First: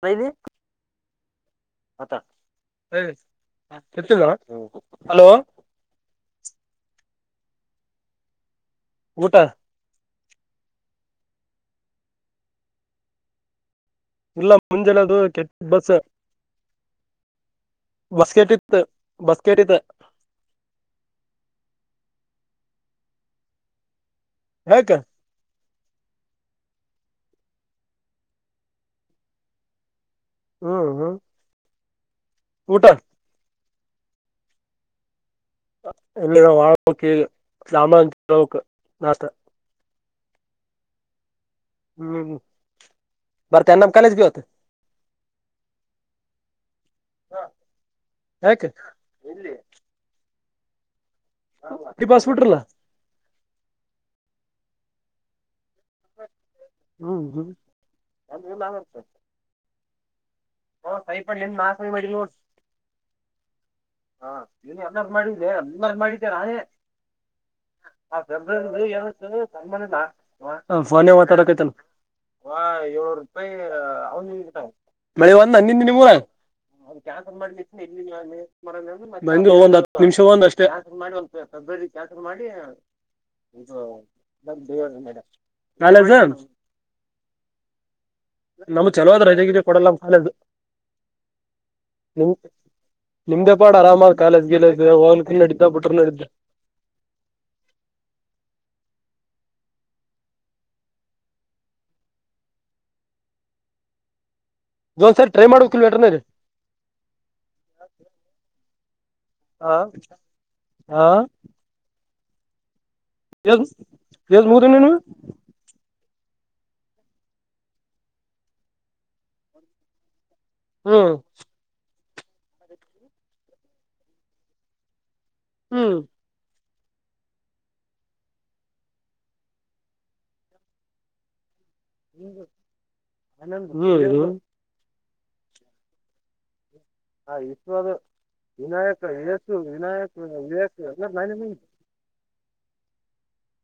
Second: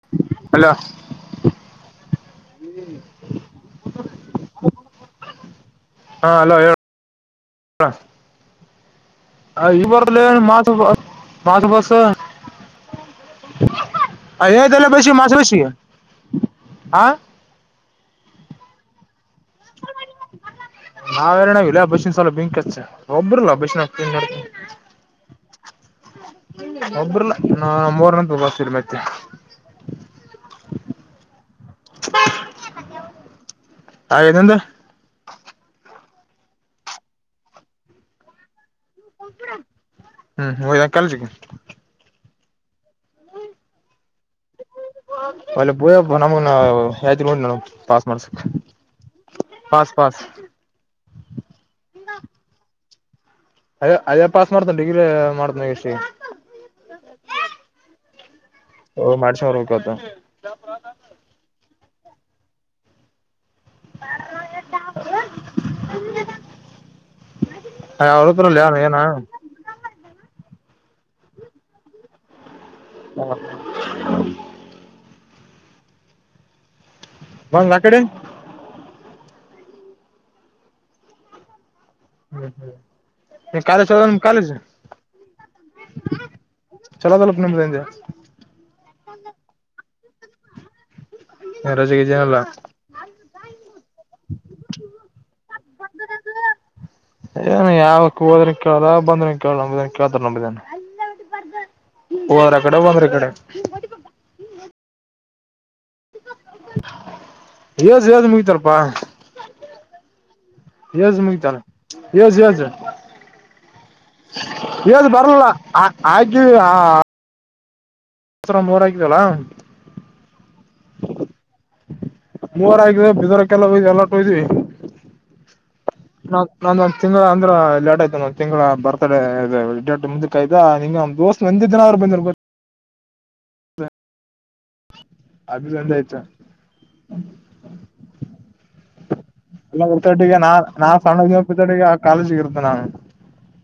ಬಾಯಿಲಿ hello [unintelligible] hello ಊಟ ಈಬರ ಮಾಸ ಹಾರ್ಟ್ ಬಸ್ [inaudible] ಇಲ್ಲ ಏದಲ್ಲ ಮುಂಜಾನೆ ಬಸಿ ಅದು [unintelligible] ಮಾಸ ಕೆಟ್ಟ ಬಸಿ ಬಸ್ ಹಾ ಬಸ್ ಕೆಟ್ಟಿತ್ತು [unintelligible] ಕೆಟ್ಟಿತ್ತ [unintelligible] ನಾವ ಎರ ನಾವ್ ಇಲ್ಲ ಬಸನ್ ಸಲ ಬಿಂಕಚ್ಚ ಒಬ್ಬ್ರಲ್ಲ ಬಸಿನ [unintelligible] [unintelligible] [unintelligible] ಯಾಕ ಒಬ್ಬ್ರಲ್ಲ ನಾ ನಮ್ಮ ಊರನಂತ ತ್ತೀರಿ ಮತ್ತೆ ಹ್ಮ್ ಹ್ಮ್ ಊಟ ಹಾಗೇನಂದ [unintelligible] [unintelligible] [unintelligible] ಹ್ಮ್ ಹೋಗದಾ ಕಾಲೇಜ್ ಹ್ಮ್ ಬರತನ್ನ [unintelligible] ಪಾಸ್ ಮಾಡ್ಸಕ್ ಯಾಕೆ ಪಸ್ ಪಸ್ ಬಸ್ ಬಿಟ್ಟಿರಲ್ಲ ಅದ ಅದೇ ಪಾಸ್ ಮಾಡ್ತಾನ ಡಿಗ್ರಿ ಮಾಡ್ತಾನ ಎಷ್ಟ ಹ್ಮ್ ಹ್ಮ್ ಓ ಮಾಡ್ಸ್ರ ಹತ [unintelligible] [unintelligible] ಹಾ ನೀನ್ ಎಲ್ಲಾರ ಮಾಡಿಲ್ಲೆ ನಿ ಮಾಡಿದ್ದಾನೆ [unintelligible] ಅವ್ರತ್ರಲ್ಲ ಯಾರ ಏನ [unintelligible] ಫೋನೇ ಮಾತಾಡಕ್ ಆಗ್ತಾಯಿಲ್ಲ ಹಾ ಬಿಟ್ಟಾನ [inaudible] ಮಳೆ ಒಂದ್ ಬಂದ್ ಆ ಕಡೆ [unintelligible] ಒಂದ್ ಹತ್ತು ನಿಮಿಷ ಒಂದಷ್ಟಕ ಕಾಲೇಜ್ ಚಲೋ ನಿಮ್ ಕಾಲೇಜ್ [unintelligible] [inaudible] [unintelligible] ಚಲೋದಲ ನಿಮೆ [unintelligible] ನಮ್ ಚಲೋಾದ್ರಜಗ ಕೊಡಲ್ಲ ಕಾಲ [unintelligible] ರಜೆೆಗೆ ಜನಲ್ಲ [unintelligible] ನಿಮ್ದೆ ಪಾಡ್ ಆರಾಮಾಗಿ ಕಾಲೇಜ್ [unintelligible] ಗಲ್ಲ ಹೋಗ ತಿ ನಡಿದ್ದ ಬಿಟರು ನಡಿದ್ದ ಏನು ಯಾವಕ್ ಹೋದ್ರನ್ ಕೇಳ್ದ ಬಂದನ್ ಕೇಳಳ್ ನಂಬುದನ ಕೇಳ್ತಾರ ನಂಬಿದೇನ ಹೋದ್ರ ಕಡೆ ಬಂದ್ರ ಈ ಕಡೆ. ಒಂದು ಸರಿ ಟ್ರೈ ಮಾಡ್ಬೇಕಿಲನ ವೆಟರ್ನರಿ. ಜು ಯಜು ಮುಗತಾರಪ್ಪಾ [unintelligible] ಹಾ ಹಾ ಜು ಮುಗತ. ಯುಎಸ್ ಯುಸ್ ಎ ಏಸ್ ಏಸ್ ಮುಗಿದ ನೀನು ಜ್ ಬರ್ಲ. ಆಯ್ತು ಹಾ. ದಸರ [unintelligible] ಆಕಿದಲ. ಹ್ಮ್ ಮೂವರ ಆಗಿದೆ ಬಿದರಕ್ಕೆಲ್ಲ ಎಲ್ಲಾ ಹೊಯ್ದಿ ಕುಯ್ದಿ. ಹ್ಮ್ ನಂದ ಒಂದ್ ತಿಂಗಳ ಅಂದ್ರ ಲೇಟ್ ಆಯ್ತ ಒಂದ್ ತಿಂಗಳ ಬರ್ತ್ಡೇ ಡೇಟ್ ಮುಂದಕ್ ಆಯ್ತಾ ನಿಂಗ ದೋಸ್ತ್ ನಂದಿ. ದಿನವ್ರು ಬಂದಿರ್ಬೋ ಹ್ಮ ಅದಿನಂದ್ ಐತ. ಹ ಇಶದು. ಎಲ್ಲ ಮತೊಟ್ಟಿಗೆ ನಾ ವಿವೇಕ ನಾ ಎಲ್ಲ ನಾನೇ ಸಣ್ಣತಟ್ಟಿಗೆ ಆ ಕಾಲೇಜಿಗ ಇರತ್ತೆನ ನಾನು.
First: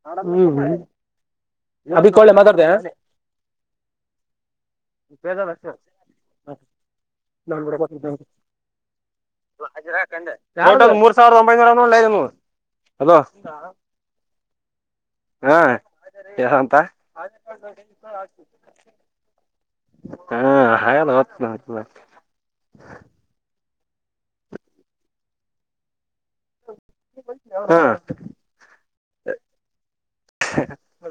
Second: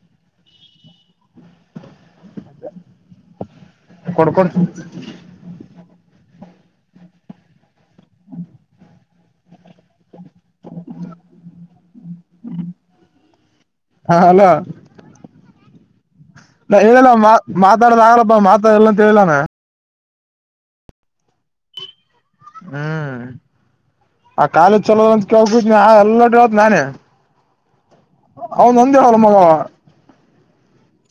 ಹ ಹ್ಮ್ ಅಭ ಕೊಳ್ಳ ಮಾತಾಡ್ತೀಯಾ. ಕೊಡ್ಕೊಡ್ ಬೇಜಾರ್ ಅಷ್ಟೇ [unintelligible] ಅಜಿರೇ. ಟೋಟಲ್ ಮೂರು ಸಾವಿರದ ಒಂಬೈನೂರನೊಳ್ಳೆ ನಮ್ಮವು ಹಲೋ. ಹ ಅಲೋ ಹಾ ನಾ ಹೇಳಲ್ಲ ಮಾ ಮಾತಾಡೋ ಆಗ್ಲಪ್ಪ ಮಾತಾಡಲ್ಲ ಅಂತ ಹೇಳಿಲ್ಲನ. ಹಾ ಹಾಗಲ್ಲ ಹೊತ್ತು ನ [unintelligible] ಹ್ಮ್ ಆ ಕಾಲೇಜ್ ಚಲೋದ್ ಅಂತ ಹೋಗ್ಬಿಟ್ನಾ ಎಲ್ಲ ನೋ [unintelligible] ತ್ ನಾನೇ ಅವನ್ ಒಂದೇ ರೂಂ ನವು.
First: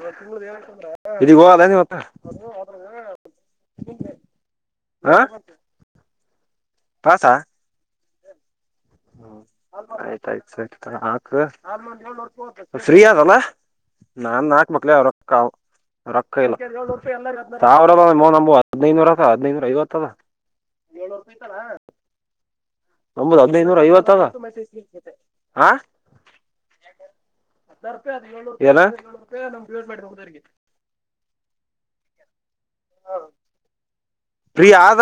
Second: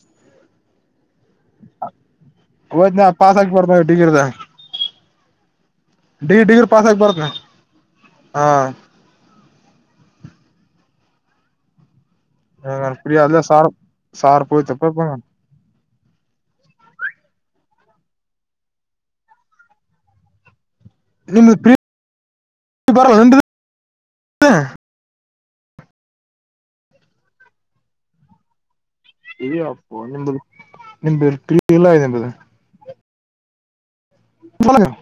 ಮೇ ತಿಂಗಳ್ದ ಏನತಂದ್ರೇ. ಹೋದ್ನ ಪಾಸಕ್ಕೆ ಪಡ್ತ [unintelligible] ಡಿಗ್ರ ಡಿಗ್ರಿ ಪಾಸ್ ಆಗಬಾರತ್ನ ಹಾ. ನ ಫ್ರೀ ಆದಲ್ಲ. ಅಲ್ಲೇ ಸಾರ್ ಸಾರ್ ನಾನ್ ನಾಲ್ಕ್ ಹೋಯ್ತಪ್ಪ ಮಕ್ಳ ಅವ್ರೊಕ್ಕ ಅವು ರೊಕ್ಕ ಇಲ್ಲ. ಸಾವ್ರ ಮ ನಂಬು ಹದಿನೈನೂರ ಅದ ಹದಿನೈದುನೂರ ಐವತ್ತದ. ನಿಮ್ದು ಪ್ರೀ ಬರಲ್ಲ ನಂದು ನಿಮ್ದು ಹದ್ನೈನೂರ ಐವತ್ ಅದ. ಹಾ ಏನ ಇ ಅಪ್ಪ ನಿಂದು ನಿಂದು [unintelligible] ಇಲ್ಲ ಇ ನಿದು [unintelligible] ಹಾ ಪ್ರೀ ಆದ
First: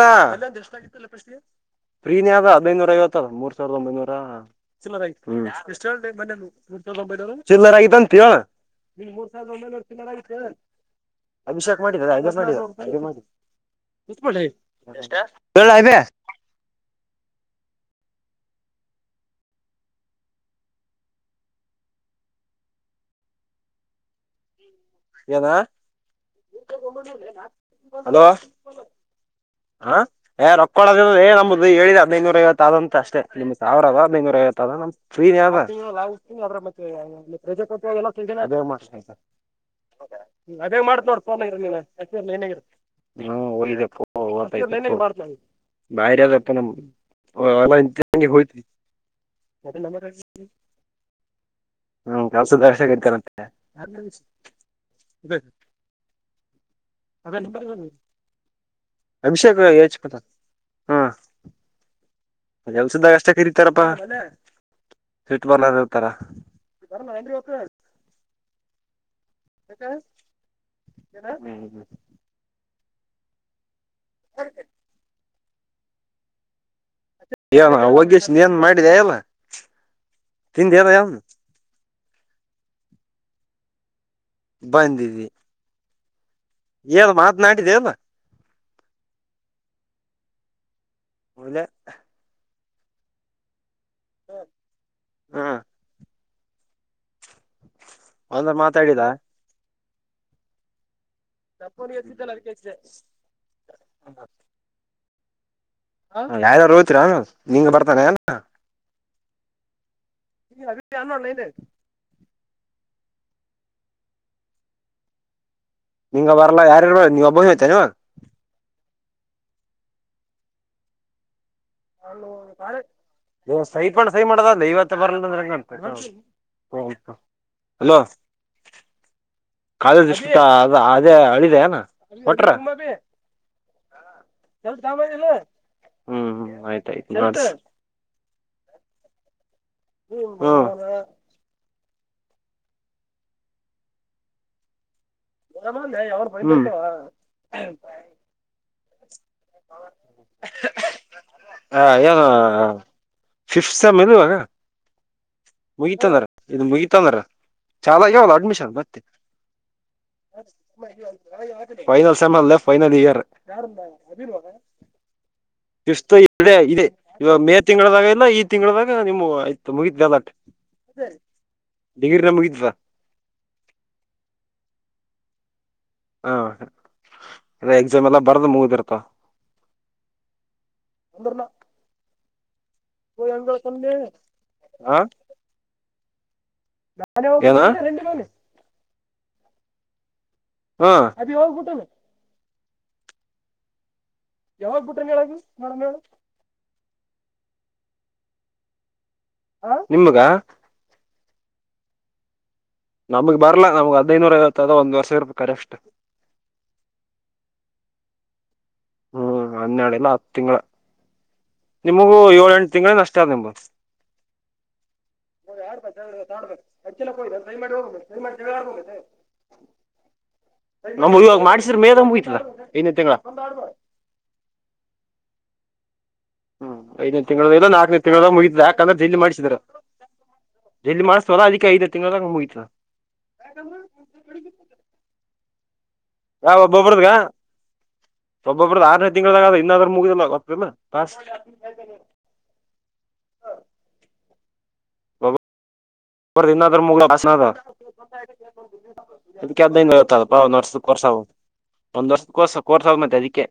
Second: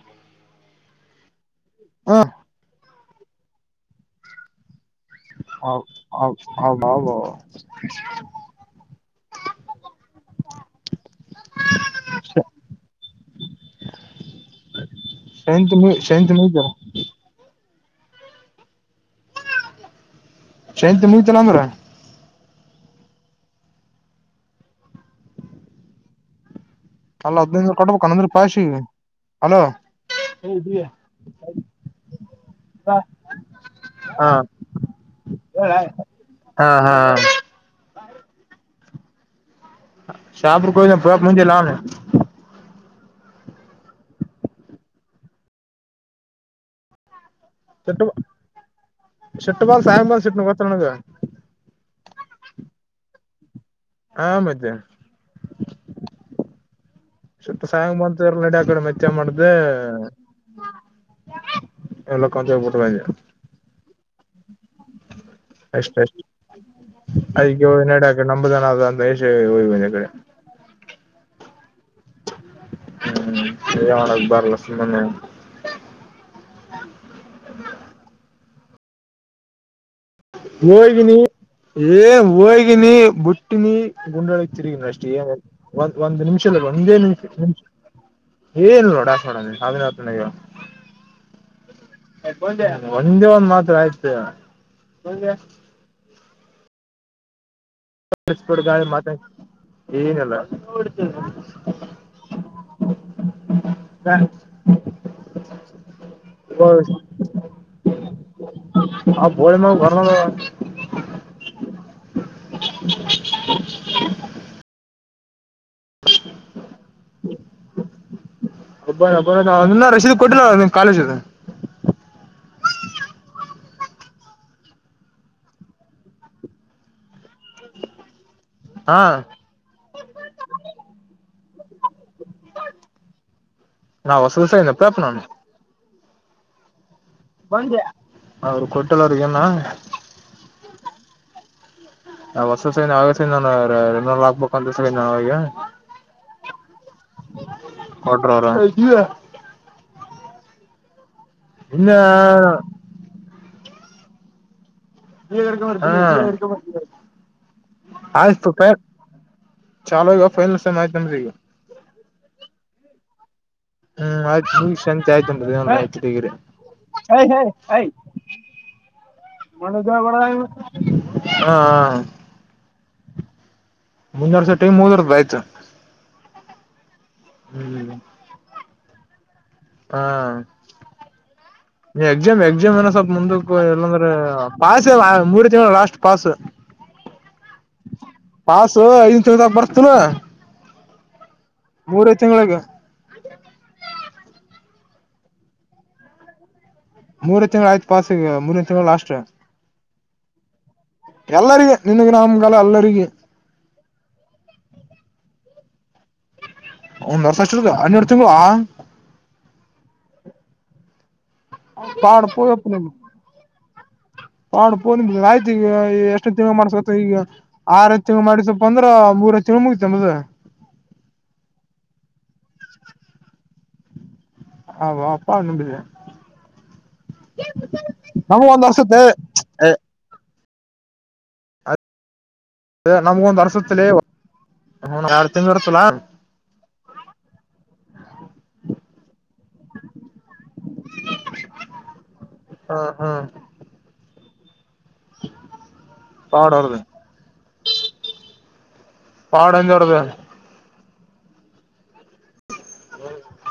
ಹ ಪ್ರೀನೇ ಆದ ಹದಿನೈನೂರ ಐವತ್ತ್. ಇ ಮೂರ್ ಸಾವಿರದ ಒಂಬೈನೂರ. ಹೌ ಹೌ ಹೌದೌದು ಚಿಲ್ಲರ ಆಗಿತಂತ ಹೇಳು. ನಿನ್ ಮೂರ್ ಸಾವಿದ ಒಂಬೈನೂರ ಚಿಲ್ಲರೆಯಾಗಿತ. ಅಭಿಷೇಕ್ ಮಾಡಿದ ಹಾಗೇ ಮಾಡಿದ ಅ ಮಾಡ [unintelligible] ಹೇಳ ಶಂತ ಆಬಿ. ಶಂತ ಮುಗಿತಾರ ಶೈಂತಿ ಮುಗತಲ್ಲ ಅಂದ್ರ. ಏನಾ ಅಲ್ಲ ಹದ್ನೈದು ಕೊಡ್ಬೇಕ ಹಲೋ. ಅಂದ್ರ ಪಾಶಿಗೆ ಹಲೋ ಹಾಏ ರೊಕ್ಕೊಳದ ಏ ನಮ್ದು ಹೇಳಿದ ಹದ್ನೈದುನೂರ ಐವತ್ ಆದಂತ ಅಷ್ಟೇ ನಿಮ್ ಸಾವಿರದ [unintelligible] ನೂರ ಐವತ್ ಅದಾ ಫ್ರೀ ಇದ್ಯನಪ್ಪಾ. ಹಾ ಹಾ ಹಾ ಶಾಪುರ್ಕ್ ಅದೇ ಹೋಗಿದ್ನ ಮಾಡ್ತ್ ಪುಳಪ್ ನೋಡಿ ಫೋನ್ಲ್ ಮುಂಜೆಲ್ಲ ಇರು ಅವ್ನು ನೀನು ಲೈನಲ್ ಇರು. ಹಾ ಹೋಗಪ್ಪ ಬಾರಿ ಅದಪ್ಪ ನಮ ಶೆಟ್ಟ [unintelligible] ಅ ಹತಿ ಶೆಟ್ಟ ಬಾಲ್ ಸಾಯಂಗ್ ಬಾಲ್ ಸಿಟ್ನ ಗೊತ್ತ ನನಗ [unintelligible] ಹ್ಮ್ ಕಲ್ಸದಷ ಕತಾರಂತೆ [unintelligible] ಆ ಮತ್ತೆ ಸ್ವಲ್ಪ ಸಾಯಂಗ್ ಬಂತ ಎರ್ ನಡಿ ಆ ಕಡೆ ಮೆಚ್ಚ ಮಾಡ್ದೆ ಎಲ್ಲಕ್ಕಂತ ಹೋಗ್ಬಿಟ್ಟು ಅಔ ಸಧ ಕಷ್ಟ ರಿತಪ್ಪ [unintelligible] ಅಷ್ಟ ಅಷ್ಟ ಅದಗೆ ಹ ನಡಕ ನಂಬುದ ಾವ ಕಡೆ [unintelligible] ಹ್ಮ್ [inaudible] ಹ್ಮ್ ಮಾಡಕ್ ಬರಲ್ಲ ಸುಮ್ಮನೆ ಏನ ಒೋಗಷ್ಟ ಏನ್ ಮಾಡಿದೆ ಎಲ್ಲ ತಿಂದ ಎಲ್ಲ ಎನು [unintelligible] ಏ ಹೋಗಿನಿ ಬುಟ್ಟಿನಿ ಗುಂಡೊಳಗ್ ತಿರುಗಿನಿ ಅಷ್ಟೇ ಏ ಬಂದಿದಿ ಒಂದ್ ಒಂದ್ ನಿಮಿಷ ಒಂದೇ ಏನ್ ನಿಮಷ ನಿಮ ಮಾತನಾಡಿದೆ ಎಲ್ಲ ಏನ್ ರೋಡಾಸೋಡ ಸಾವಿನಾಥನ [unintelligible] ಅಲೆ ಒಂದೇ ಒಂದ್ ಮಾತ್ ಆಯ್ತು ಹಾ ಒಂದ ಬಿಡ್ ಗಳಿ ಮಾತಾಡಿದ ಮತ್ತ ಏನಲ್ಲ [unintelligible] ತಪ್ಪುಲಿ ಎ ಚತಲ್ಲ ಅ ಕ [unintelligible] ಯಾರಾರು ಹೋಯ್ತೀರಾ ನಿಂಗ ಬರ್ತಾನೆ ಎಲ್ಲ [unintelligible] ಆ ಬೋಳಿ ಮಗ ಬರ್ನೋದು ಈ ಅ ಅನ್ನೋಡಲ ನ್ಯ್ತು [unintelligible] [inaudible] ನಿಂಗ ಬರಲ್ಲ ಯಾರಾರ ನೀ್ ಒಬ್ಬಿ ಹಯ್ತನ್ವಾ [unintelligible] ನ್ನ ರಸೀದ ಕೊಟ್ಟಿಲ್ಲ ಅವ ನಿಮ್ ಕಾಲೇಜ [unintelligible] ನ ಕ [unintelligible] ದವ ಸೈ ಪಣ ಸೈ ಮಾಡೋದಲ್ಲ ಇವತ್ತ ಬರಲ್ಲ ಅಂದ್ರ ಹೆಂಗ [unintelligible] ಹಲೋ ಹಾ ಕಾಲಷ್ಟ ಅ ಅದೇ ಅಳಿದೆ ಅನ ಹೊಟ್ರ [unintelligible] ನಾ ಹೊಸದು ಸ ಪ್ರಾಪ್ ನಾನು [unintelligible] ಹ್ಮ್ ಹ್ಮ್ ಆಯ್ತಾಯ್ತು ನೋಡ್ರಿ ಬಂದೆ ಅವರು ಕೊಟ್ಟಳ ಅವ್ರ ಏನ [unintelligible] ಹ್ಮ ಹೊರ್ಸ ಸ ಆಗ ನಾನು ಹಾಕ್ಬೇಕು ಅಂತ [unintelligible] ನಾವ ಈಗಟ [unintelligible] ಹೌ [unintelligible] ಹ ಇನ್ನ ಏನ ಫಿಫ್ತ್ ಸಮ್ ಇಲ್ ಇವಾಗ ಮುಗಿತಂದ್ರ ಇದು ಮುಗಿತಂದ್ರ ಚಾಲ ಆಗ್ಯಾವಲ್ಲ ಆಯ್ತು ಕ ಅಡ್ಮಿಷನ್ [unintelligible] ಮತ್ತೆ ಚಾಲೋ ಇಗ ೈನ್ಸ ಮಾಹ ಸಿಗ [unintelligible] ಫೈನಲ್ ಸೆಮನ್ಲ್ಲ ಫೈನಲ್ ಇಯರ್ ಹ್ಮ್ ಆಯ್ತು [unintelligible] ಮುಗಿಸಿ ಶಾಂತಿ ಆಯ್ತು ಅಂತ ದೇವನ ಆಯ್ತು ಡಿಗ್ರಿ. ಎ ಇದೆ ಇ ಏಯ್ ಏಯ್ ಮೇ ಏಯ್ ತಿಂಗಳದಾಗ ಇಲ್ಲ ತಿಂಗಳದಾಗ ನಿಮ್ಮ ಆಯ್ತು ಮುಗಿದ್ವಿ ಅಲ್ಲಟ್ ಹಾ ಡಿಗರಿಿನ ಮುಗಿದ್ವ [unintelligible] ಮುಂದ ವರ್ಷ ಟೈಮ್ ದುವರ್ದ ಆಯ್ತು [unintelligible] ಹಾ ಹ್ಮ್ ಎಕ್ಸಾಮ್ ಎಲ್ಲಾ ಬರ್ದ ಮುಗ್ದಿರ್ತ ಹಾ ಎಾಮ [unintelligible] ನ ಸ್ವಲ್ಪ ಮುಂದ ಎಲ್ಲಂದ್ರೆ ಪಸ್ ಮೂರು ತಿಂಗಳು ಲಾಸ್ಟ್ ಪಸ್ ನಾನ ಹ ಮನೆ ಐ ತಿದಕ ಬರ್ತನಾ ಹಾ ಮೂರೈ ತಿಂಗಳಗ ಯಾವಾಗ್ ಬುಟ ಹೇಳಗ ನೋಡ ಹೇಳ ಮೂರ ತಿಂಗಳು ಆಯ್ತು ಪಾಸಸ್ಿಗೆ ಮೂರ ತಿಂಗಳು ಅಷ್ಟ ಹ ನಿಮಗ ಎಲ್ಲರಿಗೆಗ ನಿನ್ಗೆ ನಮ್ ನಮಗ್ ಬರ್ಲ್ಲ ನಮಗ್ ಹದೈನೂರ ಐವತ್ತದ ಒಂದಂದುರ್ ಸಾವ ರೂಪಾಯಿ ಕರೆ ಅಷ್ಟು ಒಂದೂರ್ ಸಷ್ಟಗ ಹನ್ನೂರ್ ತಿಂಗಳಾ ಹ್ಮ್ ಹನ್ನೆಡೆ ಎಲ್ಲಾ ಹತ್ತು ತಿಂಗಗಳ ನಿಮಗೂ ಏಳ ಎಂಟು ತಿಂಗಗಳ ಅಷ್ಟ ಆದ್ ನಿಮತ್ ಹಾಡ್ ಪೋನ ಆಯ್ತ ಈಗ ಎಷ್ಟು ತಿಂಗ ಮಾಡ್ಸ ಈಗ ಆರ ತಿಂಗ ಮಾಡಿಸಪ್ಪ ಅಂದ್ರ ಮೂರುತ್ತು ಮುಗಿತ ಮದ ನಮ ಇವಾಗ ಮಾಡಸ್ರ ಮೇದಂಬಯತದ ಇನೇ ತಿಂಗಳ ಹ ಅಪ್ಪ ಅವ್ ನುಂಬಿದ ಹ್ಮ್ ಐದನೇ ತಿಂಗಳ ಇಲ್ಲ ನಾಲ್ಕನೇ ತಿಂಗಳಾಗ ನಮ್ಗ ಮುಗಿದ ಒಂದ್ ಯಾಕಂದ್ರೆ ಅರ್ಸತ್ತೆ ಜಲ್ಲಿ ಮಾಡ್ಸಿದ್ರ ಎಲ್ಲಿ ಮಾಡಿಸ್ತಾರಲ್ಲ ಅದಕ್ಕೆ ಐದು ತಿಂಗಳಳ ಹ ಮುಯ್ತ್ತು ನಮ್ಗ ಒಂದ್ ಅರ್ಸತ್ [unintelligible] ಇರ್ತ್ತಲಾ ಯಾವ ಒಬ್ಬೊಬ್ಬ್ರದಗ ಒಬ್ಬೊ ಒಬ್ಬ್ದ ಆರನೇ ತಿಂಗಳ ಇನ್ನಾದ್ರ ಮುಗಿದಲ್ಲಾಸ್ ಹಾ ಹಾ ಪಾಡ್ ಅವ್ರದ [unintelligible] ಪಾಡ್ ಅಂದ ಅದಕ್ಕೆದ ಅವ್ರದ ಇತ್ತ ಅಲ್ಪ ಒಂದ್ ವರ್ಷದರ್ಸ ಒಂದ ವರ್ಷದರ್ಸ ಕೋರ್ಸ್ ಹೋಗ ಮತ್ತೆ ಅದಕ್ಕೆ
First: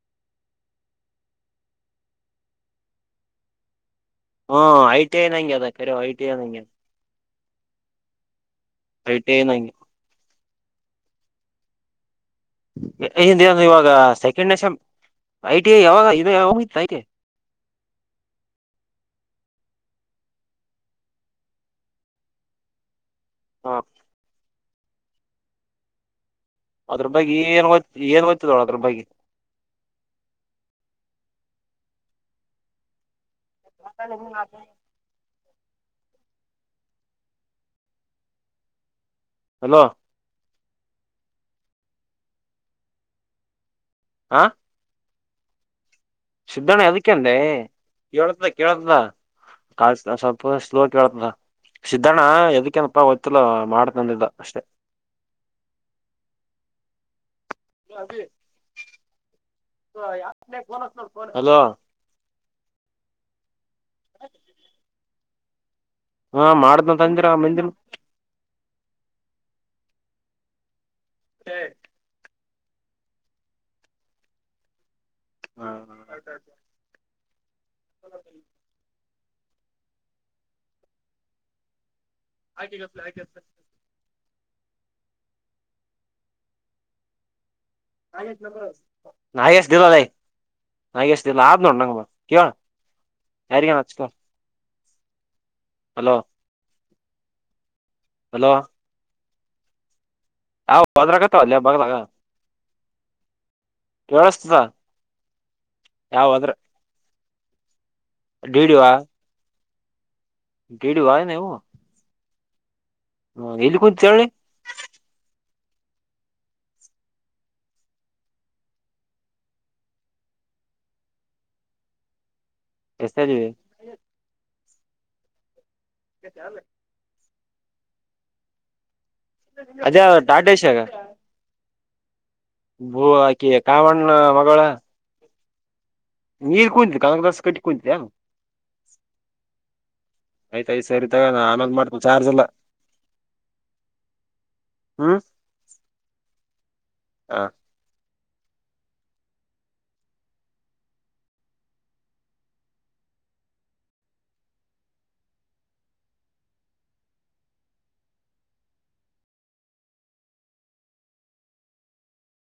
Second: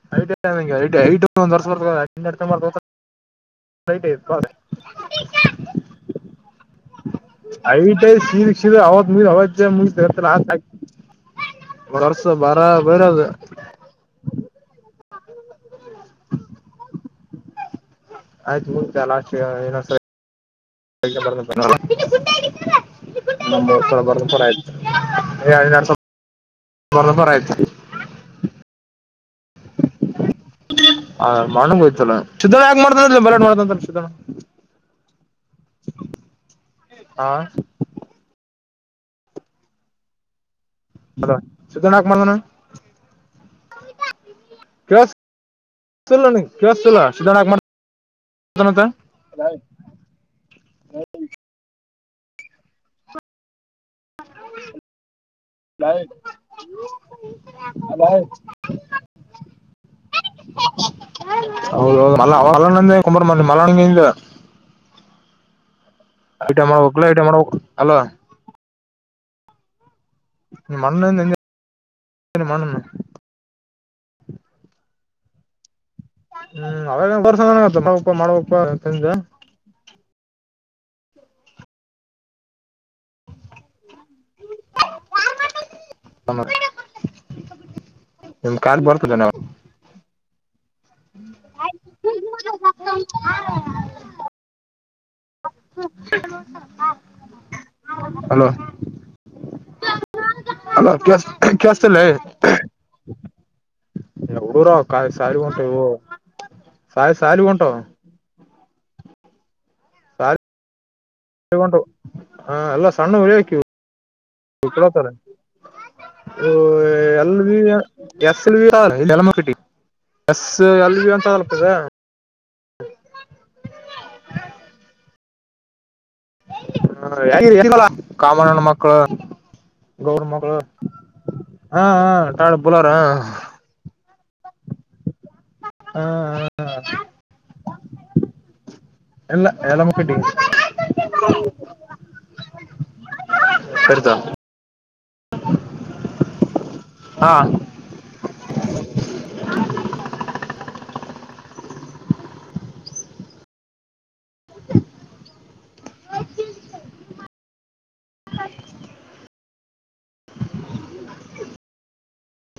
[unintelligible] ಹ್ಮ ಐ ಟಿ ಐ ನಂಗೆ ಅದ ಕರ ಐ ಟಿ ಐ ನಂಗೆ ಅ ಐಟ್ಐ ಶೀ ಶೀರ ಅವತ್ ಮುಗ ಟಿ ಐ ಅವತ್ತ ನಂಗೆ ಮು ಮರ [unintelligible] ಇದ ಇವಾಗ second same I T I ಯಾವಾಗ ಇ ಯಾವ ಇತ್ತು ಆಐ ಆಯ್ತು ಹಟ [unintelligible] ನಮ ಹಾ ಬರ್ ಥರ ಆಯ್ತು ಹತ್ರುಪಾಯಿಗೆ ಏನು ಬರುತ್ತದೆ [unintelligible] ಹ ಮಾಡ್ಂಗೋಯ್ತಲ್ಲ ಸಿದ್ದಣ್ಣ ಯಾಕ ಮಾಡ್ತನ್ ಸಿದ್ದಣ್ಣ [unintelligible] ಹಾ ಹಲೋ ಹಲೋ ಸಿದ್ದಣ್ಣ ಯಾಕ್ ಮಾಡಿದನು ಹಾ ಹಸ್ ಸ್ಧಣ ಅದಕ್ಕೆಂದೆ ಕೇಳತ ಮಾಡ್ತಾನಂತ ಕೇಳತ ಕಾ ಸ್ವಲ್ಪ ಸ್ಲೋ ಕತದ ಸಿದ್ದಣ್ಣ ಎದಕ್ಕೇನಪ್ಪಾ ಗೊತ್ತಿಲ್ಲ ಮಾಡ್ತಂದಿದ್ದ ಅಷ್ಟೆ ಅ ಹಲೋ [unintelligible] ಕುಂಬಾರ ಮಂದ ಮಲ್ಲ ಹಾ ಐಟಿ ಎ ಮಾಡಕ್ಲ ಐಟಿಎ ಮಾಡ್ದಂತಂದಿರ ಮಾಡಬೇಕು ಮಂದಿನ ಹಲೋ [unintelligible] ಹ್ಮ ಹ ಹ್ಮ್ ಅವಾಗ ಮಾಡಪ ಮಾಡ್ಬೇಕಪ್ಪಾ ತಿಂದ ಆಕಿಗ ಅತ್ತ ಸುಮ್ನಿರು [unintelligible] ನಾಯಿ ಎಷ್ಟಿದಾವೆ ನಾಯಿ ಎಷ್ಟಿದಾವೆ ನಾಯಿ ಅಷ್ಟ ಲಾಭ ನೋಡು ನಂಗ ಕೇಳ ಯಾರಿಗನಹಚ್ಕ ಹಲೋ ಹಲೋ ಯಾವ ಅಲ್ಲ ಕೆ ಅದ್ರಾಗತ್ತಾವ ಅಲ್ಲೇ ಬಗ್ಲಾಗ ಕೇಳುಸಿತ್ತಲ್ಲವೇ ಕೇಳಸ್ತದ ಹುಡುಗರು ಸಾಲಿ ಹೊಂಟವಲೆ ಯಾವ ಅದ್ರ ಸಾಲಿ ಸಾಲಿ ಹೊಂಟವೆ [unintelligible] [inaudible] ಇಡವಾ ಇನ್ ಇವು ಹೊಂಟವು ಹಾ ಅಲ್ಲಾ ಸಣ್ಣ ಇರಬೇಕಿವ ಹೇಳಿ ಉಳ್ಕೊತಾರ [inaudible] ಓ ಎಲ್ಲದಿ ಎಸ್ ಎಲ್ ಆರ್ ಚಳ್ಳಮಕಟ್ಟಿ - ಬಸ್ ಯಲ್ಲಿ ಅಂತ ಅಳ್ತದ ಎಸ್ಟರ್ಡೇ ಇಲ್ಲೇ ಚಲ್ಲ [inaudible] ಕಾಮಣ್ಣನ ಮಕ್ಕಳು ಅದೇ ಗೌಡ ಟಾಟಾ ಮಕ್ಕಳು ಈಸಿಗಾ ಹಾ ಹ ಟಾಳ ಬುಲಾರ ನನ್ನ ಮಗಳ ಹ ಈಗ ಕುಂತಿ ಕಾಂಗ್ರೆಸ್ ಕಟ್ಟಿ ಕುಂತ್ಯ ಎಲ್ಲ ಎಲ್ಲ ಮುಕ್ಕಟ್ಟಿ ಆಯ್ತಾಯ್ತು ಸರಿ ತೊಗೋ ಆಮೇಲ್ ಮಾಡ್ತೀನಿ ಚಾರ್ಜ್ ಎಲ್ಲ ಕರಿತಾಳ [unintelligible] ಹು ಹಾ [unintelligible] [unintelligible] [unintelligible]